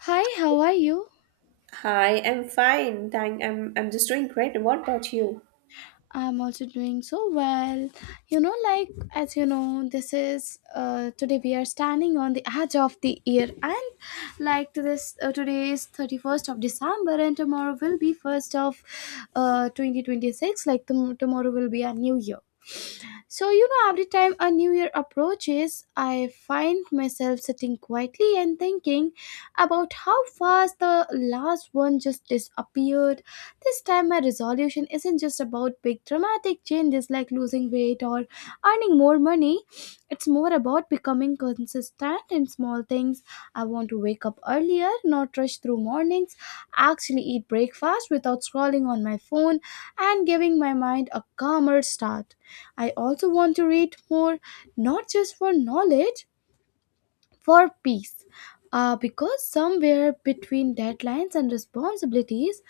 Hi, how are you? Hi, I'm fine. Thank I'm just doing great. What about you? I'm also doing so well. You know, like as you know, this is today we are standing on the edge of the year, and like to this today is 31st of December, and tomorrow will be first of 2026. Like tomorrow will be a new year. So every time a new year approaches, I find myself sitting quietly and thinking about how fast the last one just disappeared. This time, my resolution isn't just about big dramatic changes like losing weight or earning more money. It's more about becoming consistent in small things. I want to wake up earlier, not rush through mornings, actually eat breakfast without scrolling on my phone, and giving my mind a calmer start. I also want to read more, not just for knowledge, for peace. Because somewhere between deadlines and responsibilities,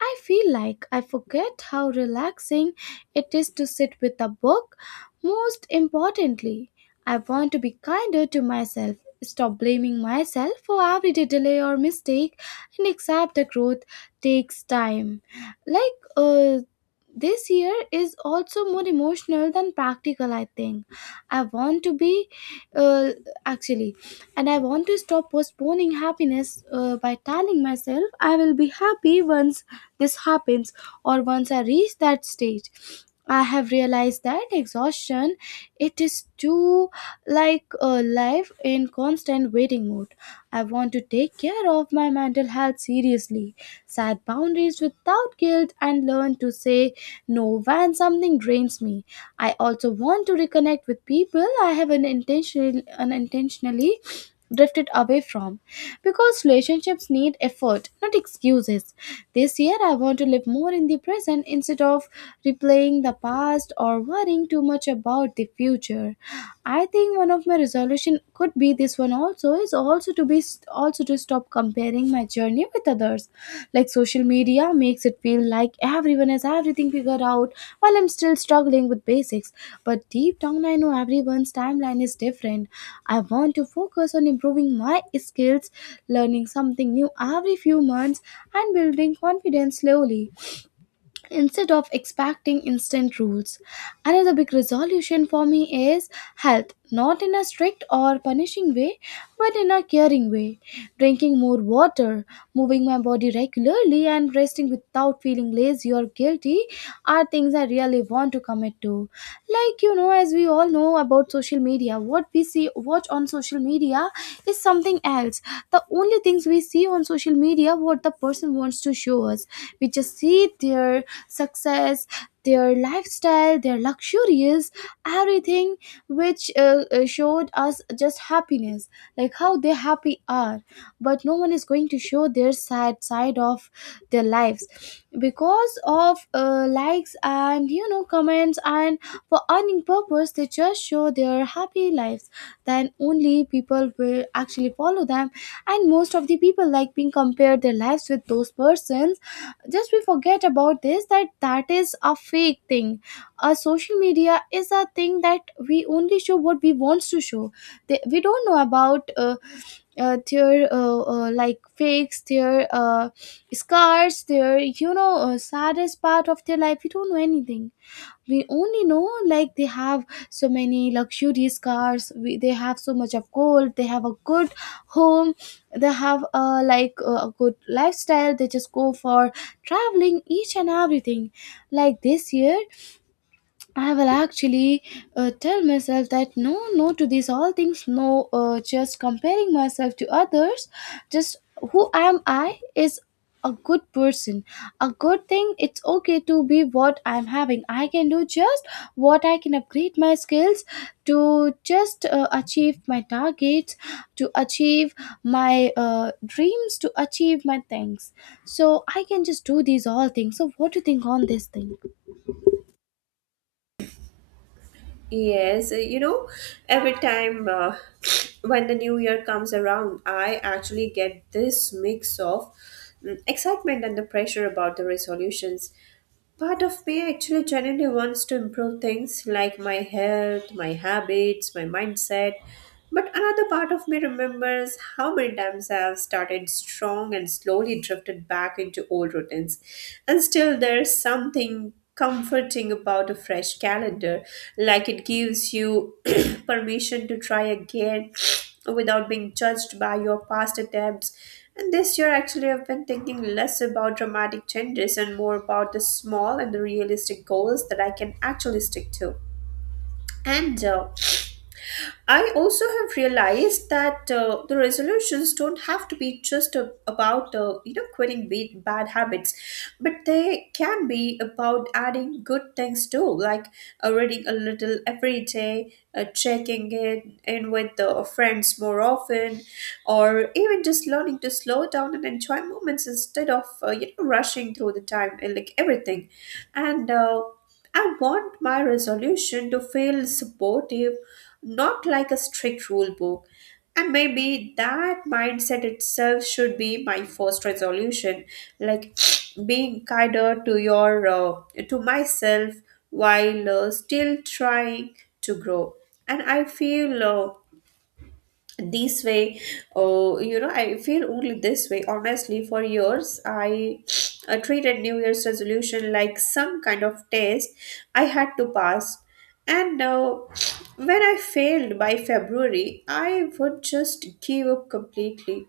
I feel like I forget how relaxing it is to sit with a book. Most importantly, I want to be kinder to myself, stop blaming myself for everyday delay or mistake, and accept that growth takes time. Like, uh, this year is also more emotional than practical, I think. I want to uh, actually, stop postponing happiness by telling myself I will be happy once this happens or once I reach that stage. I have realized that exhaustion it is too like a life in constant waiting mode. I want to take care of my mental health seriously, set boundaries without guilt, and learn to say no when something drains me. I also want to reconnect with people I have unintentionally drifted away from, because relationships need effort, not excuses. This year I want to live more in the present instead of replaying the past or worrying too much about the future. I think one of my resolution could be this, one also is also to be also to stop comparing my journey with others. Like, social media makes it feel like everyone has everything figured out while I'm still struggling with basics. But deep down I know everyone's timeline is different. I want to focus on improving my skills, learning something new every few months, and building confidence slowly instead of expecting instant rules. Another big resolution for me is health, not in a strict or punishing way, but in a caring way. Drinking more water, moving my body regularly, and resting without feeling lazy or guilty are things I really want to commit to. Like, as we all know about social media, what we see, watch on social media is something else. The only things we see on social media, what the person wants to show us. We just see their success, their lifestyle, their luxurious, everything, which showed us just happiness, like how they happy are. But no one is going to show their sad side of their lives because of likes and comments, and for earning purpose they just show their happy lives, then only people will actually follow them. And most of the people like being compared their lives with those persons. Just we forget about this, that is a fake thing. A social media is a thing that we only show what we wants to show. We don't know about their like fakes, their scars, their saddest part of their life. We don't know anything. We only know like they have so many luxurious cars, they have so much of gold, they have a good home, they have a like a good lifestyle, they just go for traveling each and everything. Like, this year I will actually tell myself that no, no to these all things. No, just comparing myself to others, just who am I is a good person. A good thing, it's okay to be what I'm having. I can do just what I can, upgrade my skills to just achieve my targets, to achieve my dreams, to achieve my things. So I can just do these all things. So, what do you think on this thing? Yes, you know, every time when the new year comes around, I actually get this mix of excitement and the pressure about the resolutions. Part of me actually genuinely wants to improve things like my health, my habits, my mindset. But another part of me remembers how many times I have started strong and slowly drifted back into old routines. And still, there's something comforting about a fresh calendar. Like it gives you permission to try again without being judged by your past attempts. And this year, actually, I've been thinking less about dramatic changes and more about the small and the realistic goals that I can actually stick to. And I also have realized that the resolutions don't have to be just about you know quitting bad habits, but they can be about adding good things too, like reading a little every day, checking in with the friends more often, or even just learning to slow down and enjoy moments instead of you know rushing through the time and like everything, and. I want my resolution to feel supportive, not like a strict rule book. And maybe that mindset itself should be my first resolution, like being kinder to your to myself while still trying to grow. And I feel this way oh you know I feel only this way honestly for years I treated new year's resolution like some kind of test I had to pass and now when I failed by February I would just give up completely.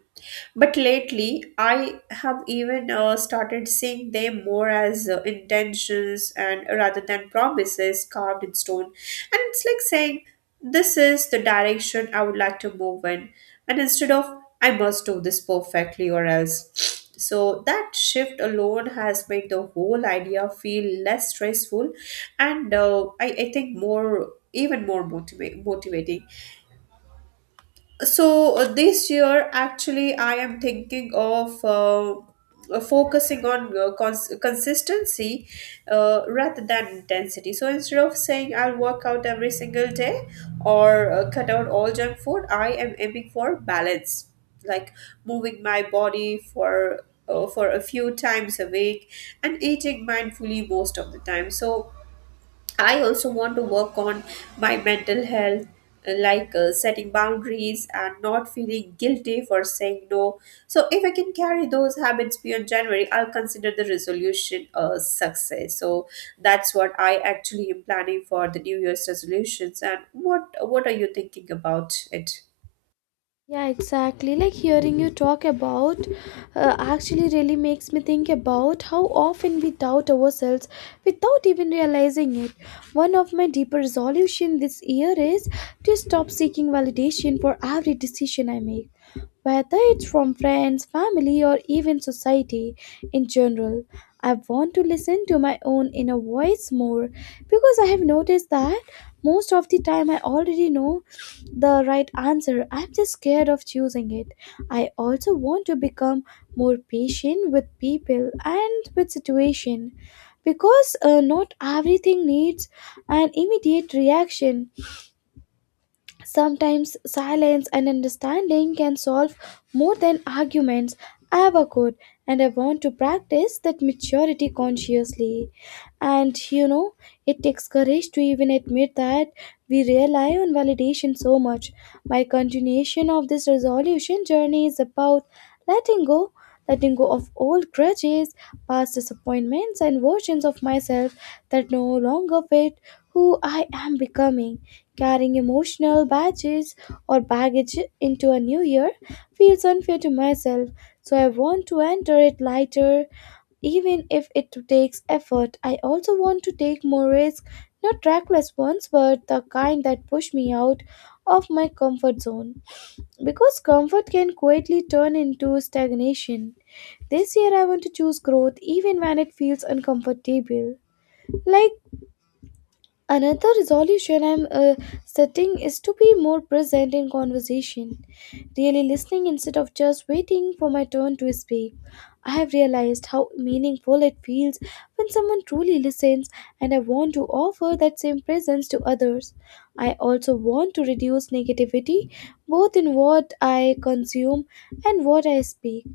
But lately, I have even started seeing them more as intentions and rather than promises carved in stone. And it's like saying, this is the direction I would like to move in. And instead of, I must do this perfectly or else. So that shift alone has made the whole idea feel less stressful and I think more even more motivating. So this year actually I am thinking of focusing on consistency rather than intensity. So instead of saying I'll work out every single day or cut out all junk food I am aiming for balance, like moving my body for a few times a week and eating mindfully most of the time. So I also want to work on my mental health, setting boundaries and not feeling guilty for saying no. So, if I can carry those habits beyond January, I'll consider the resolution a success. So, that's what I actually am planning for the New Year's resolutions. And what are you thinking about it? Yeah, exactly. Like, hearing you talk about actually really makes me think about how often we doubt ourselves without even realizing it. One of my deeper resolutions this year is to stop seeking validation for every decision I make, whether it's from friends, family, or even society in general. I want to listen to my own inner voice more, because I have noticed that most of the time I already know the right answer. I'm just scared of choosing it. I also want to become more patient with people and with situation, because not everything needs an immediate reaction. Sometimes silence and understanding can solve more than arguments ever could, and I want to practice that maturity consciously. And you know, it takes courage to even admit that we rely on validation so much. My continuation of this resolution journey is about letting go. Letting go of old grudges, past disappointments, and versions of myself that no longer fit who I am becoming. Carrying emotional badges or baggage into a new year feels unfair to myself, so I want to enter it lighter, even if it takes effort. I also want to take more risks, not reckless ones, but the kind that push me out of my comfort zone. Because comfort can quietly turn into stagnation. This year I want to choose growth even when it feels uncomfortable. Like, another resolution I'm setting is to be more present in conversation, really listening instead of just waiting for my turn to speak. I have realized how meaningful it feels when someone truly listens, and I want to offer that same presence to others. I also want to reduce negativity, both in what I consume and what I speak.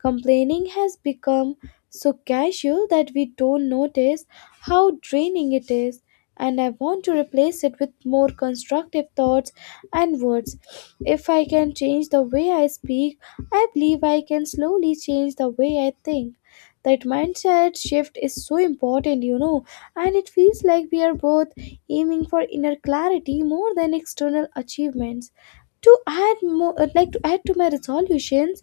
Complaining has become so casual that we don't notice how draining it is, and I want to replace it with more constructive thoughts and words. If I can change the way I speak, I believe I can slowly change the way I think. That mindset shift is so important, you know, and it feels like we are both aiming for inner clarity more than external achievements. To add more, like to add to my resolutions,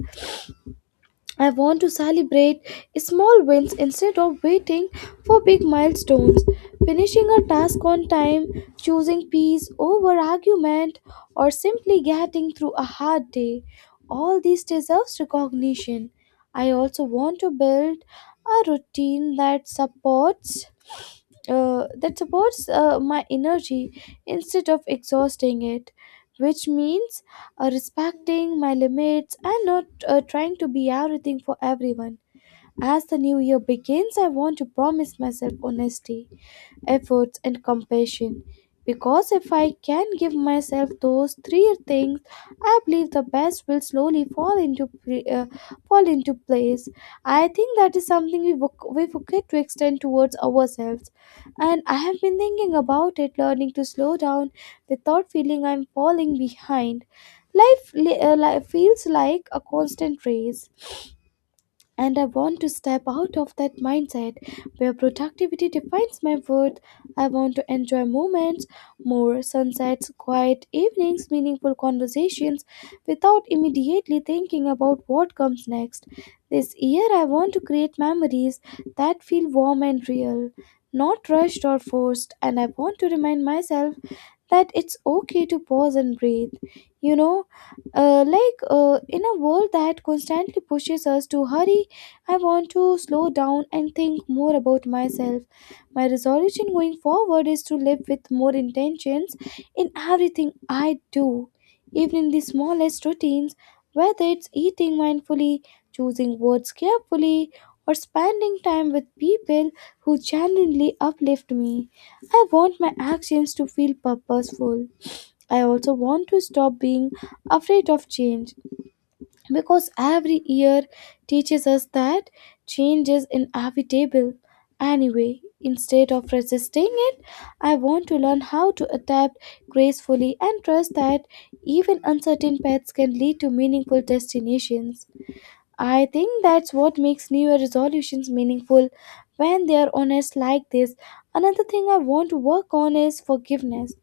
I want to celebrate small wins instead of waiting for big milestones. Finishing a task on time, choosing peace over argument, or simply getting through a hard day. All these deserves recognition. I also want to build a routine that supports my energy instead of exhausting it, which means respecting my limits and not trying to be everything for everyone. As the new year begins, I want to promise myself honesty, efforts, and compassion. Because if I can give myself those three things, I believe the best will slowly fall into place. I think that is something we forget to extend towards ourselves. And I have been thinking about it, learning to slow down without feeling I'm falling behind. Life feels like a constant race, and I want to step out of that mindset where productivity defines my worth. I want to enjoy moments, more sunsets, quiet evenings, meaningful conversations without immediately thinking about what comes next. This year, I want to create memories that feel warm and real, not rushed or forced, and I want to remind myself that it's okay to pause and breathe, you know. In a world that constantly pushes us to hurry, I want to slow down and think more about myself. My resolution going forward is to live with more intentions in everything I do, even in the smallest routines, whether it's eating mindfully, choosing words carefully, or spending time with people who genuinely uplift me. I want my actions to feel purposeful. I also want to stop being afraid of change, because every year teaches us that change is inevitable. Anyway, instead of resisting it, I want to learn how to adapt gracefully and trust that even uncertain paths can lead to meaningful destinations. I think that's what makes New Year resolutions meaningful, when they are honest like this. Another thing I want to work on is forgiveness.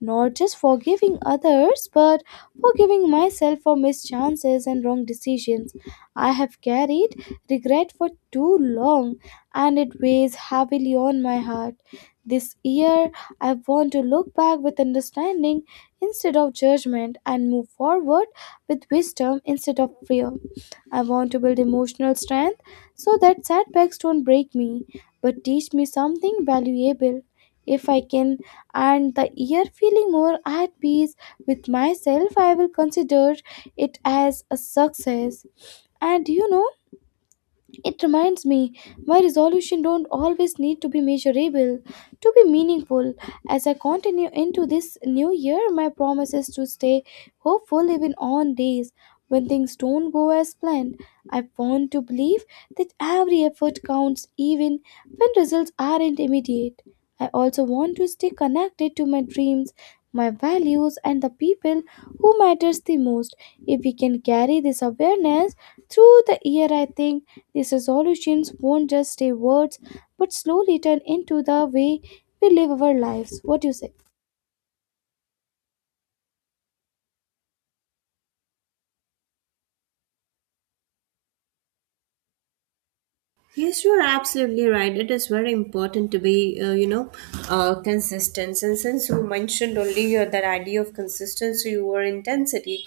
Not just forgiving others, but forgiving myself for missed chances and wrong decisions. I have carried regret for too long, and it weighs heavily on my heart. This year, I want to look back with understanding instead of judgment and move forward with wisdom instead of fear. I want to build emotional strength so that setbacks don't break me but teach me something valuable. If I can end the year feeling more at peace with myself, I will consider it as a success. And you know, it reminds me my resolution don't always need to be measurable to be meaningful. As I continue into this new year, my promise is to stay hopeful even on days when things don't go as planned. I want to believe that every effort counts even when results aren't immediate. I also want to stay connected to my dreams, my values and the people who matters the most. If we can carry this awareness through the year, I think these resolutions won't just stay words but slowly turn into the way we live our lives. What do you say? Yes, you are absolutely right. It is very important to be, you know, consistent. And since you mentioned only that idea of consistency or intensity,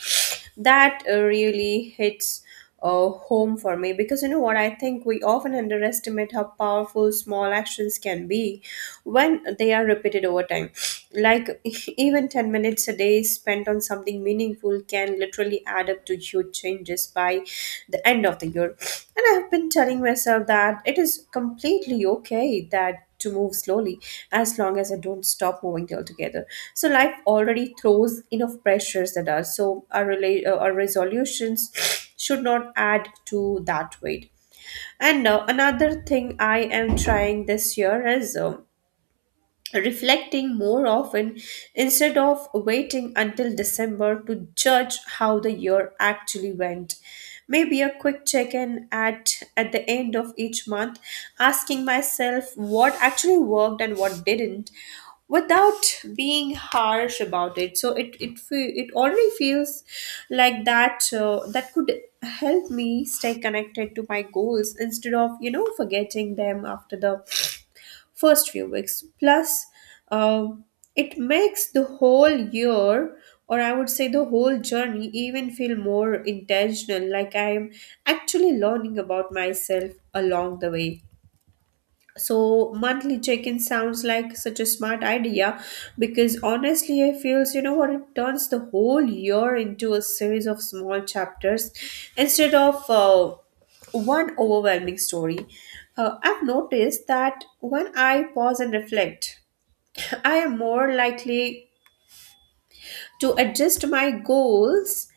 that really hits home for me because you know what? I think we often underestimate how powerful small actions can be when they are repeated over time. Like even 10 minutes a day spent on something meaningful can literally add up to huge changes by the end of the year. And I've been telling myself that it is completely okay that to move slowly as long as I don't stop moving altogether. So life already throws enough pressures at us. So our resolutions should not add to that weight. And another thing I am trying this year is reflecting more often instead of waiting until December to judge how the year actually went. Maybe a quick check-in at the end of each month, asking myself what actually worked and what didn't without being harsh about it. So it already feels like that that could help me stay connected to my goals instead of you know forgetting them after the first few weeks. Plus, uh, it makes the whole year, or I would say the whole journey, even feel more intentional, like I'm actually learning about myself along the way. So monthly check-in sounds like such a smart idea because honestly I feels you know what it turns the whole year into a series of small chapters instead of one overwhelming story. I've noticed that when I pause and reflect, I am more likely to adjust my goals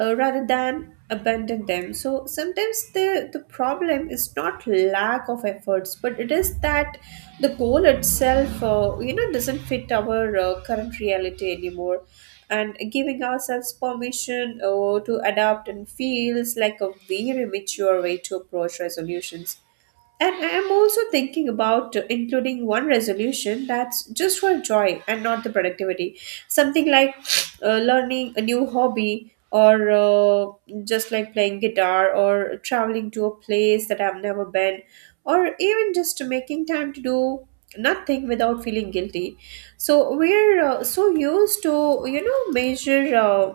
rather than abandon them. So sometimes the problem is not lack of efforts but it is that the goal itself you know doesn't fit our current reality anymore, and giving ourselves permission to adapt and feels like a very mature way to approach resolutions. And I am also thinking about including one resolution that's just for joy and not the productivity. Something like learning a new hobby, or just like playing guitar, or traveling to a place that I've never been, or even just making time to do nothing without feeling guilty. So we're so used to, you know, measure.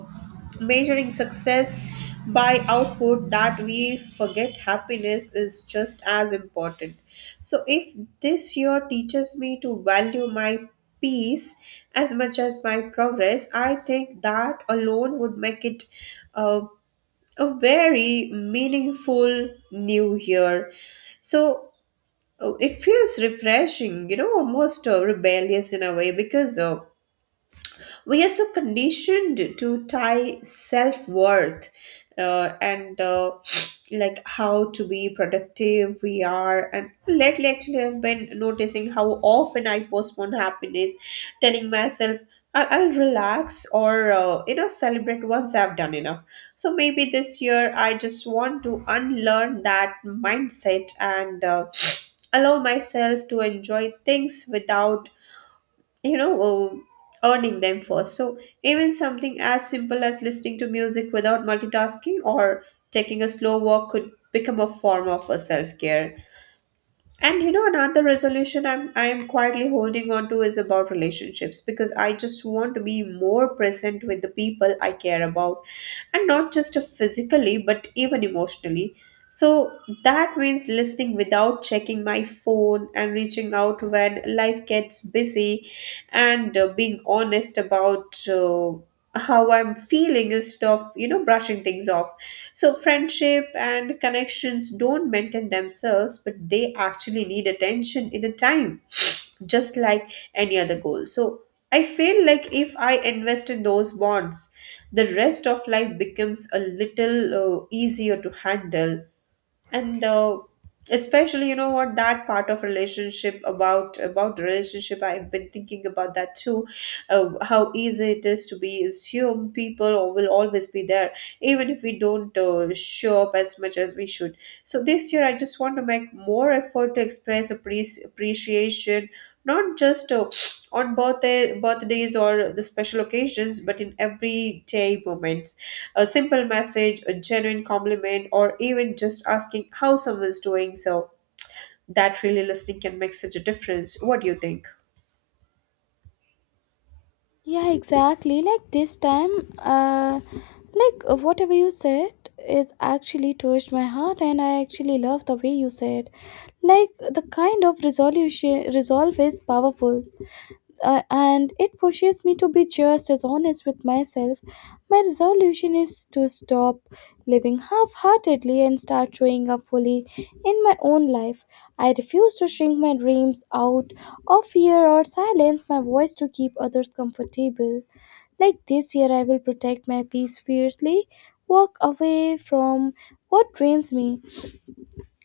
Measuring success by output that we forget happiness is just as important. So if this year teaches me to value my peace as much as my progress I think that alone would make it uh, a very meaningful new year. So it feels refreshing, you know, almost rebellious in a way because we are so conditioned to tie self-worth and like how to be productive we are. And lately actually I've been noticing how often I postpone happiness, telling myself I'll relax or you know celebrate once I've done enough. So maybe this year I just want to unlearn that mindset and allow myself to enjoy things without you know oh, earning them for. So even something as simple as listening to music without multitasking or taking a slow walk could become a form of a self-care. And you know, another resolution I'm quietly holding on to is about relationships because I just want to be more present with the people I care about, and not just physically but even emotionally. So that means listening without checking my phone and reaching out when life gets busy, and being honest about how I'm feeling instead of, you know, brushing things off. So, friendship and connections don't maintain themselves, but they actually need attention in a time, just like any other goal. So, I feel like if I invest in those bonds, the rest of life becomes a little easier to handle. And Especially you know what, that part of relationship about the relationship I've been thinking about that too, how easy it is to be assumed people will always be there even if we don't show up as much as we should. So this year I just want to make more effort to express appreciation, not just on birthdays or the special occasions but in everyday moments: a simple message, a genuine compliment, or even just asking how someone's doing. So that really listening can make such a difference. What do you think? Yeah, exactly. Like this time, like whatever you said is actually touched my heart, and I actually love the way you said. Like the kind of resolution resolve is powerful. And it pushes me to be just as honest with myself. My resolution is to stop living half heartedly and start showing up fully in my own life. I refuse to shrink my dreams out of fear or silence my voice to keep others comfortable. Like this year, I will protect my peace fiercely, walk away from what drains me,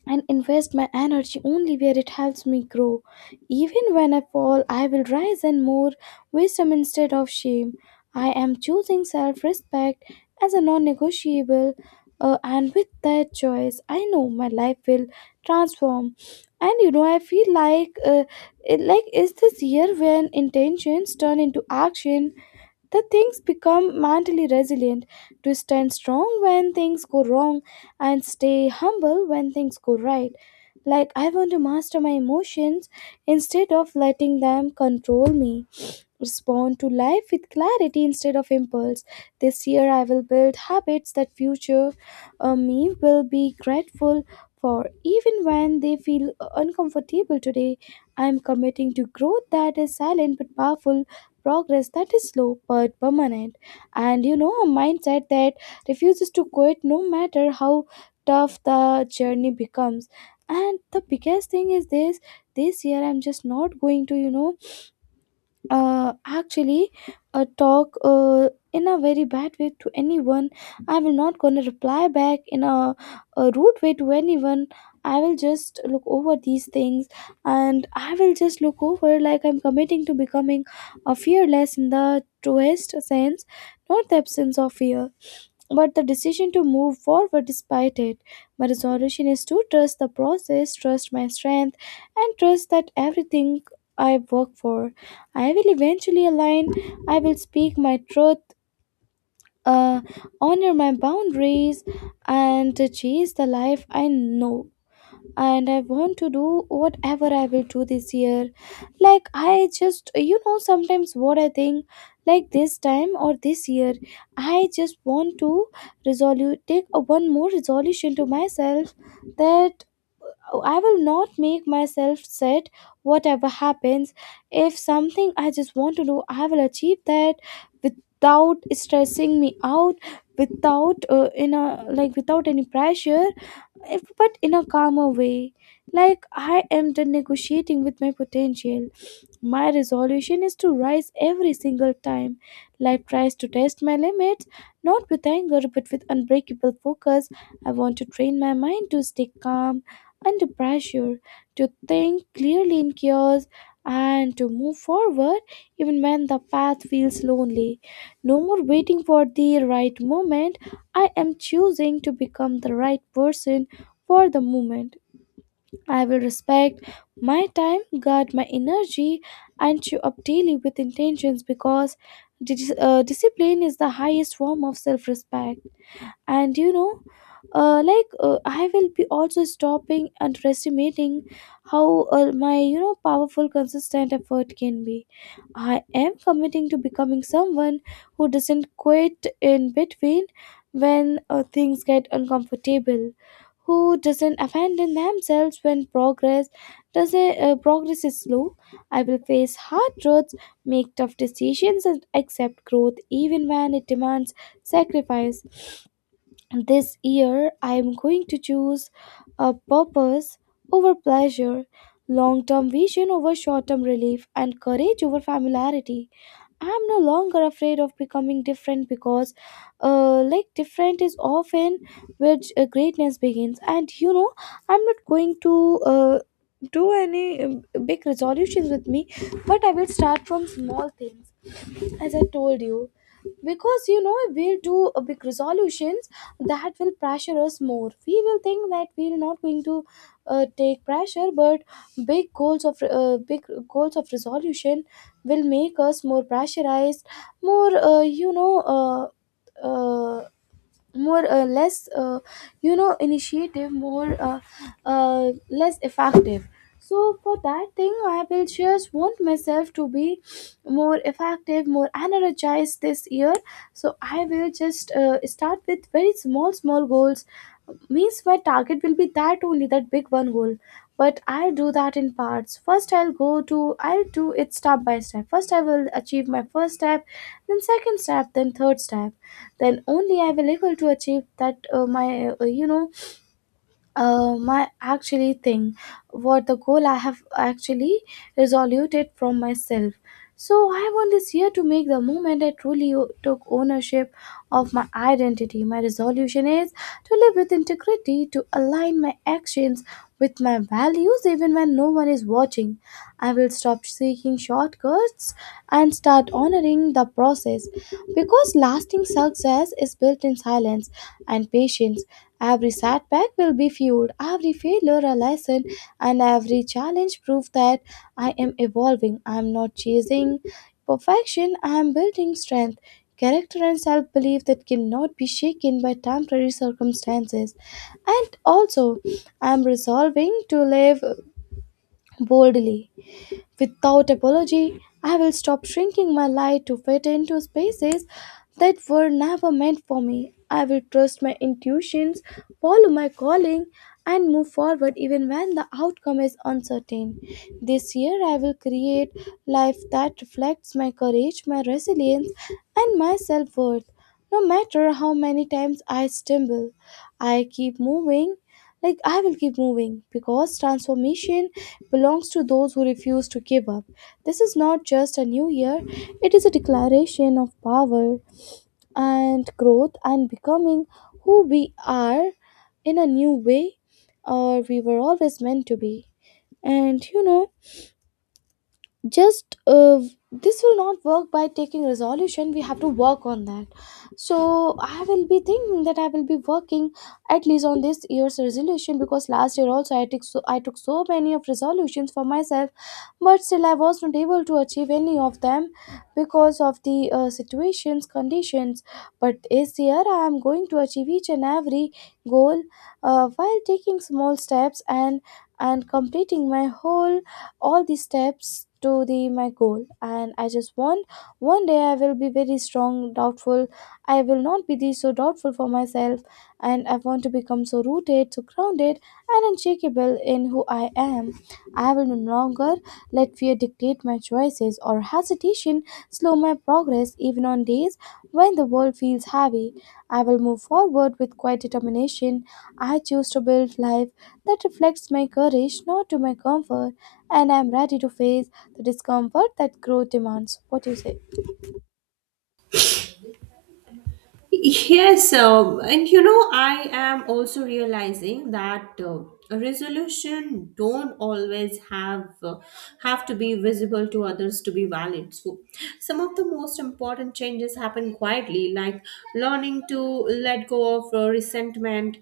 and invest my energy only where it helps me grow. Even when I fall, I will rise in more wisdom instead of shame. I am choosing self respect as a non negotiable, and with that choice, I know my life will transform. And you know, I feel like, is this year when intentions turn into action? The things become mentally resilient to stand strong when things go wrong and stay humble when things go right. Like I want to master my emotions instead of letting them control me, respond to life with clarity instead of impulse. This year I will build habits that future me will be grateful for even when they feel uncomfortable today. I am committing to growth that is silent but powerful, progress that is slow but permanent, and you know, a mindset that refuses to quit no matter how tough the journey becomes. And the biggest thing is this year I'm just not going to, you know, actually talk in a very bad way to anyone. I will not gonna reply back in a rude way to anyone. I will just look over these things and I will just look over. Like I'm committing to becoming a fearless in the truest sense, not the absence of fear but the decision to move forward despite it. My resolution is to trust the process, trust my strength, and trust that everything I work for I will eventually align. I will speak my truth, uh, honor my boundaries, and chase the life I know. And I want to do whatever I will do this year. Like, I just, you know, sometimes what I think, like this time or this year, I just want to resolve, take one more resolution to myself that Oh, I will not make myself set whatever happens. If something I just want to do, I will achieve that without stressing me out, without in a like without any pressure, if, but in a calmer way. Like I am done negotiating with my potential. My resolution is to rise every single time life tries to test my limits, not with anger but with unbreakable focus. I want to train my mind to stay calm under pressure, to think clearly in chaos, and to move forward even when the path feels lonely. No more waiting for the right moment. I am choosing to become the right person for the moment. I will respect my time, guard my energy, and show up daily with intentions because discipline is the highest form of self respect. And you know, I will be also stopping underestimating how my you know powerful consistent effort can be. I am committing to becoming someone who doesn't quit in between when things get uncomfortable, who doesn't abandon themselves when progress doesn't progress is slow. I will face hard truths, make tough decisions and accept growth even when it demands sacrifice. This year, I am going to choose a purpose over pleasure, long term vision over short term relief, and courage over familiarity. I am no longer afraid of becoming different because, different is often where greatness begins. And you know, I'm not going to. Do any big resolutions with me but I will start from small things as I told you, because you know we'll do a big resolutions that will pressure us more. We will think that we're not going to take pressure, but big goals of resolution will make us more pressurized, more you know. Uh, more less you know initiative, more less effective. So for that thing I will just want myself to be more effective, more energized this year. So I will just start with very small small goals. Means my target will be that only that big one goal but I'll do that in parts. First I'll go to I'll do it step by step. First I will achieve my first step, then second step, then third step, then only I will able to achieve that my you know my actually thing what the goal I have actually resolved it from myself. So I want this year to make the moment I truly took ownership of my identity. My resolution is to live with integrity, to align my actions with my values even when no one is watching. I will stop seeking shortcuts and start honoring the process because lasting success is built in silence and patience. Every setback will be fueled, every failure a lesson, and every challenge proof that I am evolving. I am not chasing perfection, I am building strength, character, and self belief that cannot be shaken by temporary circumstances. And also, I am resolving to live boldly. Without apology, I will stop shrinking my light to fit into spaces that were never meant for me. I will trust my intuitions, follow my calling, and move forward even when the outcome is uncertain. This year, I will create life that reflects my courage, my resilience, and my self worth. No matter how many times I stumble, I keep moving. Like, I will keep moving because transformation belongs to those who refuse to give up. This is not just a new year, it is a declaration of power and growth and becoming who we are in a new way or we were always meant to be. And you know, just this will not work by taking resolution, we have to work on that. So I will be thinking that I will be working at least on this year's resolution because last year also I took so many of resolutions for myself but still I was not able to achieve any of them because of the situations, conditions. But this year I am going to achieve each and every goal while taking small steps and completing my whole all these steps to the my goal. And I just want one day I will be very strong doubtful. I will not be the, so doubtful for myself, and I want to become so rooted, so grounded and unshakable in who I am. I will no longer let fear dictate my choices or hesitation slow my progress even on days when the world feels heavy. I will move forward with quiet determination. I choose to build life that reflects my courage, not to my comfort, and I am ready to face the discomfort that growth demands. What do you say? Yes, and you know, I am also realizing that a resolution don't always have to be visible to others to be valid. So, some of the most important changes happen quietly, like learning to let go of resentment,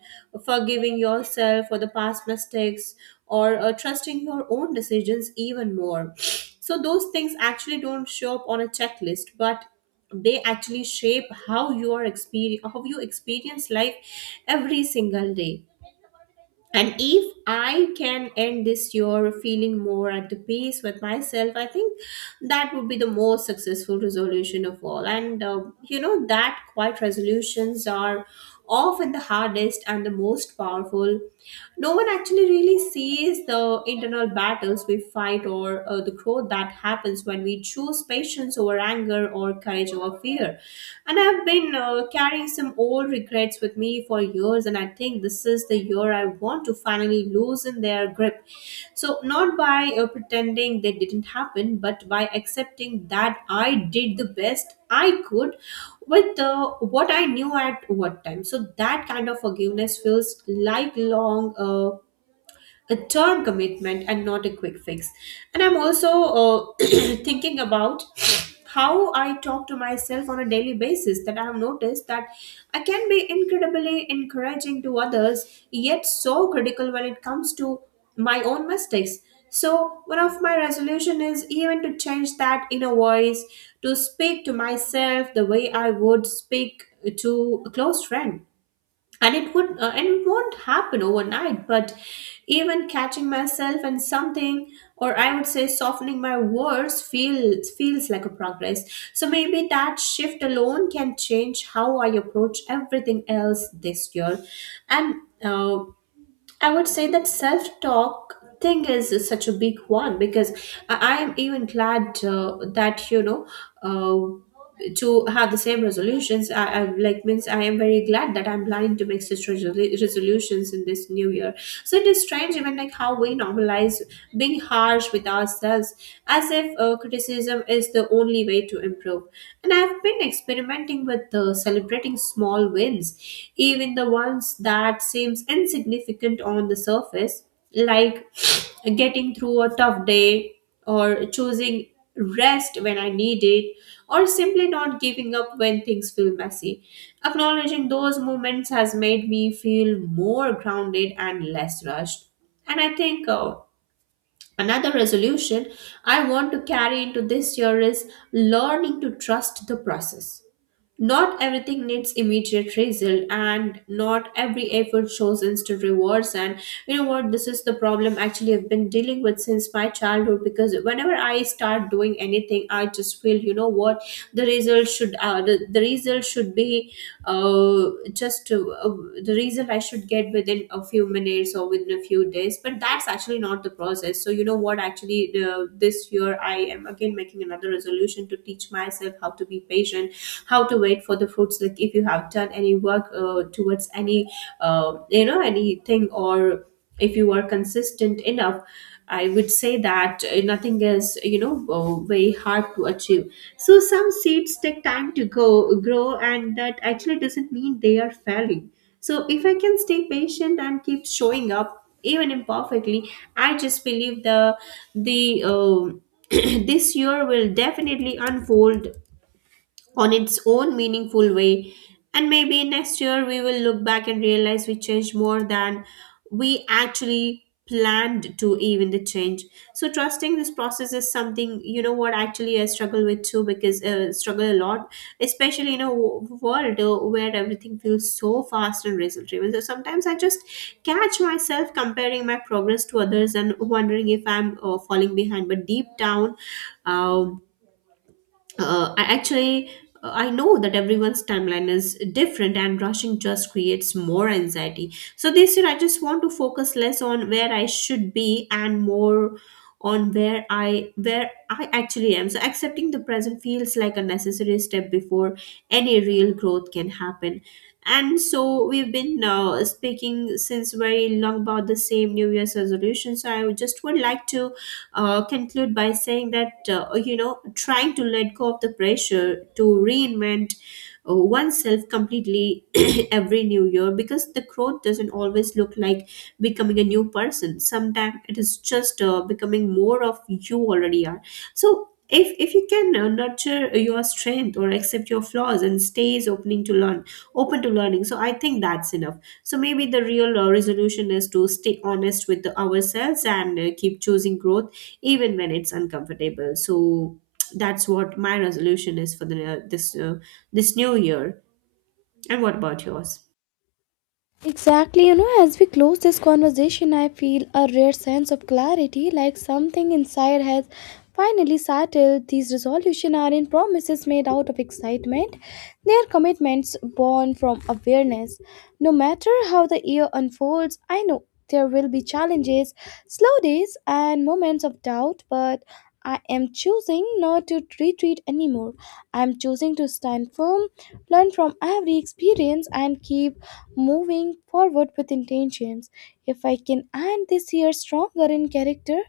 forgiving yourself for the past mistakes, or trusting your own decisions even more. So, those things actually don't show up on a checklist, but they actually shape how you are experience how you experience life every single day. And if I can end this year feeling more at the peace with myself I think that would be the most successful resolution of all. And You know that quiet resolutions are often the hardest and the most powerful. No one actually really sees the internal battles we fight or the before that happens when we choose patience over anger or courage over fear. And I've been carrying some old regrets with me for years, and I think this is the year I want to finally loosen their grip. So, not by pretending they didn't happen, but by accepting that I did the best I could with what I knew at what time. So, that kind of forgiveness feels lifelong. A term commitment and not a quick fix. And I'm also thinking about how I talk to myself on a daily basis, that I have noticed that I can be incredibly encouraging to others, yet so critical when it comes to my own mistakes. So one of my resolution is even to change that inner voice to speak to myself the way I would speak to a close friend, and it would and it won't happen overnight, but even catching myself and something, or I would say softening my words feels like a progress. So maybe that shift alone can change how I approach everything else this year. And uh, I would say that self talk thing is such a big one because I am even glad that you know uh, to have the same resolutions. I like means I am very glad that I'm planning to make such resolutions in this new year. So it is strange even like how we normalize being harsh with ourselves as if criticism is the only way to improve. And I've been experimenting with celebrating small wins, even the ones that seems insignificant on the surface, like getting through a tough day, or choosing rest when I need it, or simply not giving up when things feel messy. Acknowledging those moments has made me feel more grounded and less rushed. And I think another resolution I want to carry into this year is learning to trust the process. Not everything needs immediate result, and not every effort shows instant rewards. And you know what? This is the problem actually I've been dealing with since my childhood, because whenever I start doing anything, I just feel, you know what, the result should be uh, just to, uh, the result I should get within a few minutes or within a few days. But that's actually not the process. So, you know what? Actually, this year I am again making another resolution to teach myself how to be patient, how to wait for the fruits. Like, if you have done any work towards any, you know, anything, or if you are consistent enough, I would say that nothing is, you know, very hard to achieve. So some seeds take time to go grow, and that actually doesn't mean they are failing. So if I can stay patient and keep showing up, even imperfectly, I just believe the this year will definitely unfold on its own meaningful way. And maybe next year we will look back and realize we changed more than we actually planned to, even the change. So trusting this process is something, you know what, actually I struggle with too, because struggle a lot, especially in a world where everything feels so fast and result driven. So sometimes I just catch myself comparing my progress to others and wondering if I'm falling behind. But deep down, um, I actually I know that everyone's timeline is different and rushing just creates more anxiety. So this year I just want to focus less on where I should be and more on where I actually am. So accepting the present feels like a necessary step before any real growth can happen. And so we've been speaking since very long about the same New Year's resolution. So I would just would like to conclude by saying that you know, trying to let go of the pressure to reinvent oneself completely every new year, because the growth doesn't always look like becoming a new person, sometimes it is just becoming more of you already are. So if you can nurture your strength or accept your flaws and stays opening to learn, open to learning, so I think that's enough. So maybe the real resolution is to stay honest with ourselves and keep choosing growth even when it's uncomfortable. So that's what my resolution is for the this new year. And what about yours? Exactly, you know, as we close this conversation, I feel a rare sense of clarity, like something inside has finally settled. These resolutions aren't promises made out of excitement, they are commitments born from awareness. No matter how the year unfolds, I know there will be challenges, slow days, and moments of doubt, but I am choosing not to retreat anymore. I am choosing to stand firm, learn from every experience, and keep moving forward with intentions. If I can end this year stronger in character,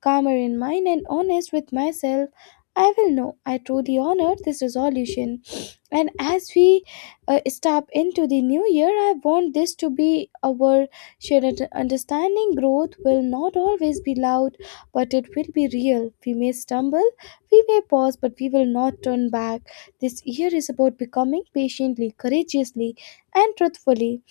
calmer in mind, and honest with myself, I will know I truly honored this resolution. And as we step into the new year, I want this to be our shared understanding. Growth will not always be loud, but it will be real. We may stumble, we may pause, but we will not turn back. This year is about becoming patiently, courageously, and truthfully.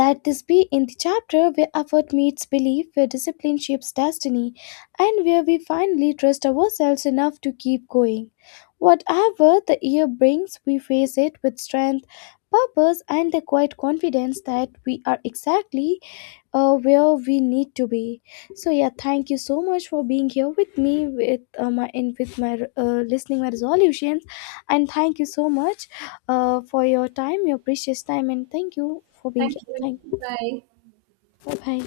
Let this be in the chapter where effort meets belief, where discipline shapes destiny, and where we finally trust ourselves enough to keep going. Whatever the year brings, we face it with strength, purpose, and the quiet confidence that we are exactly where we need to be. So yeah, thank you so much for being here with me with my and with my listening my resolutions, and thank you so much for your time, your precious time, and thank you for being here. Thank you. 我拍。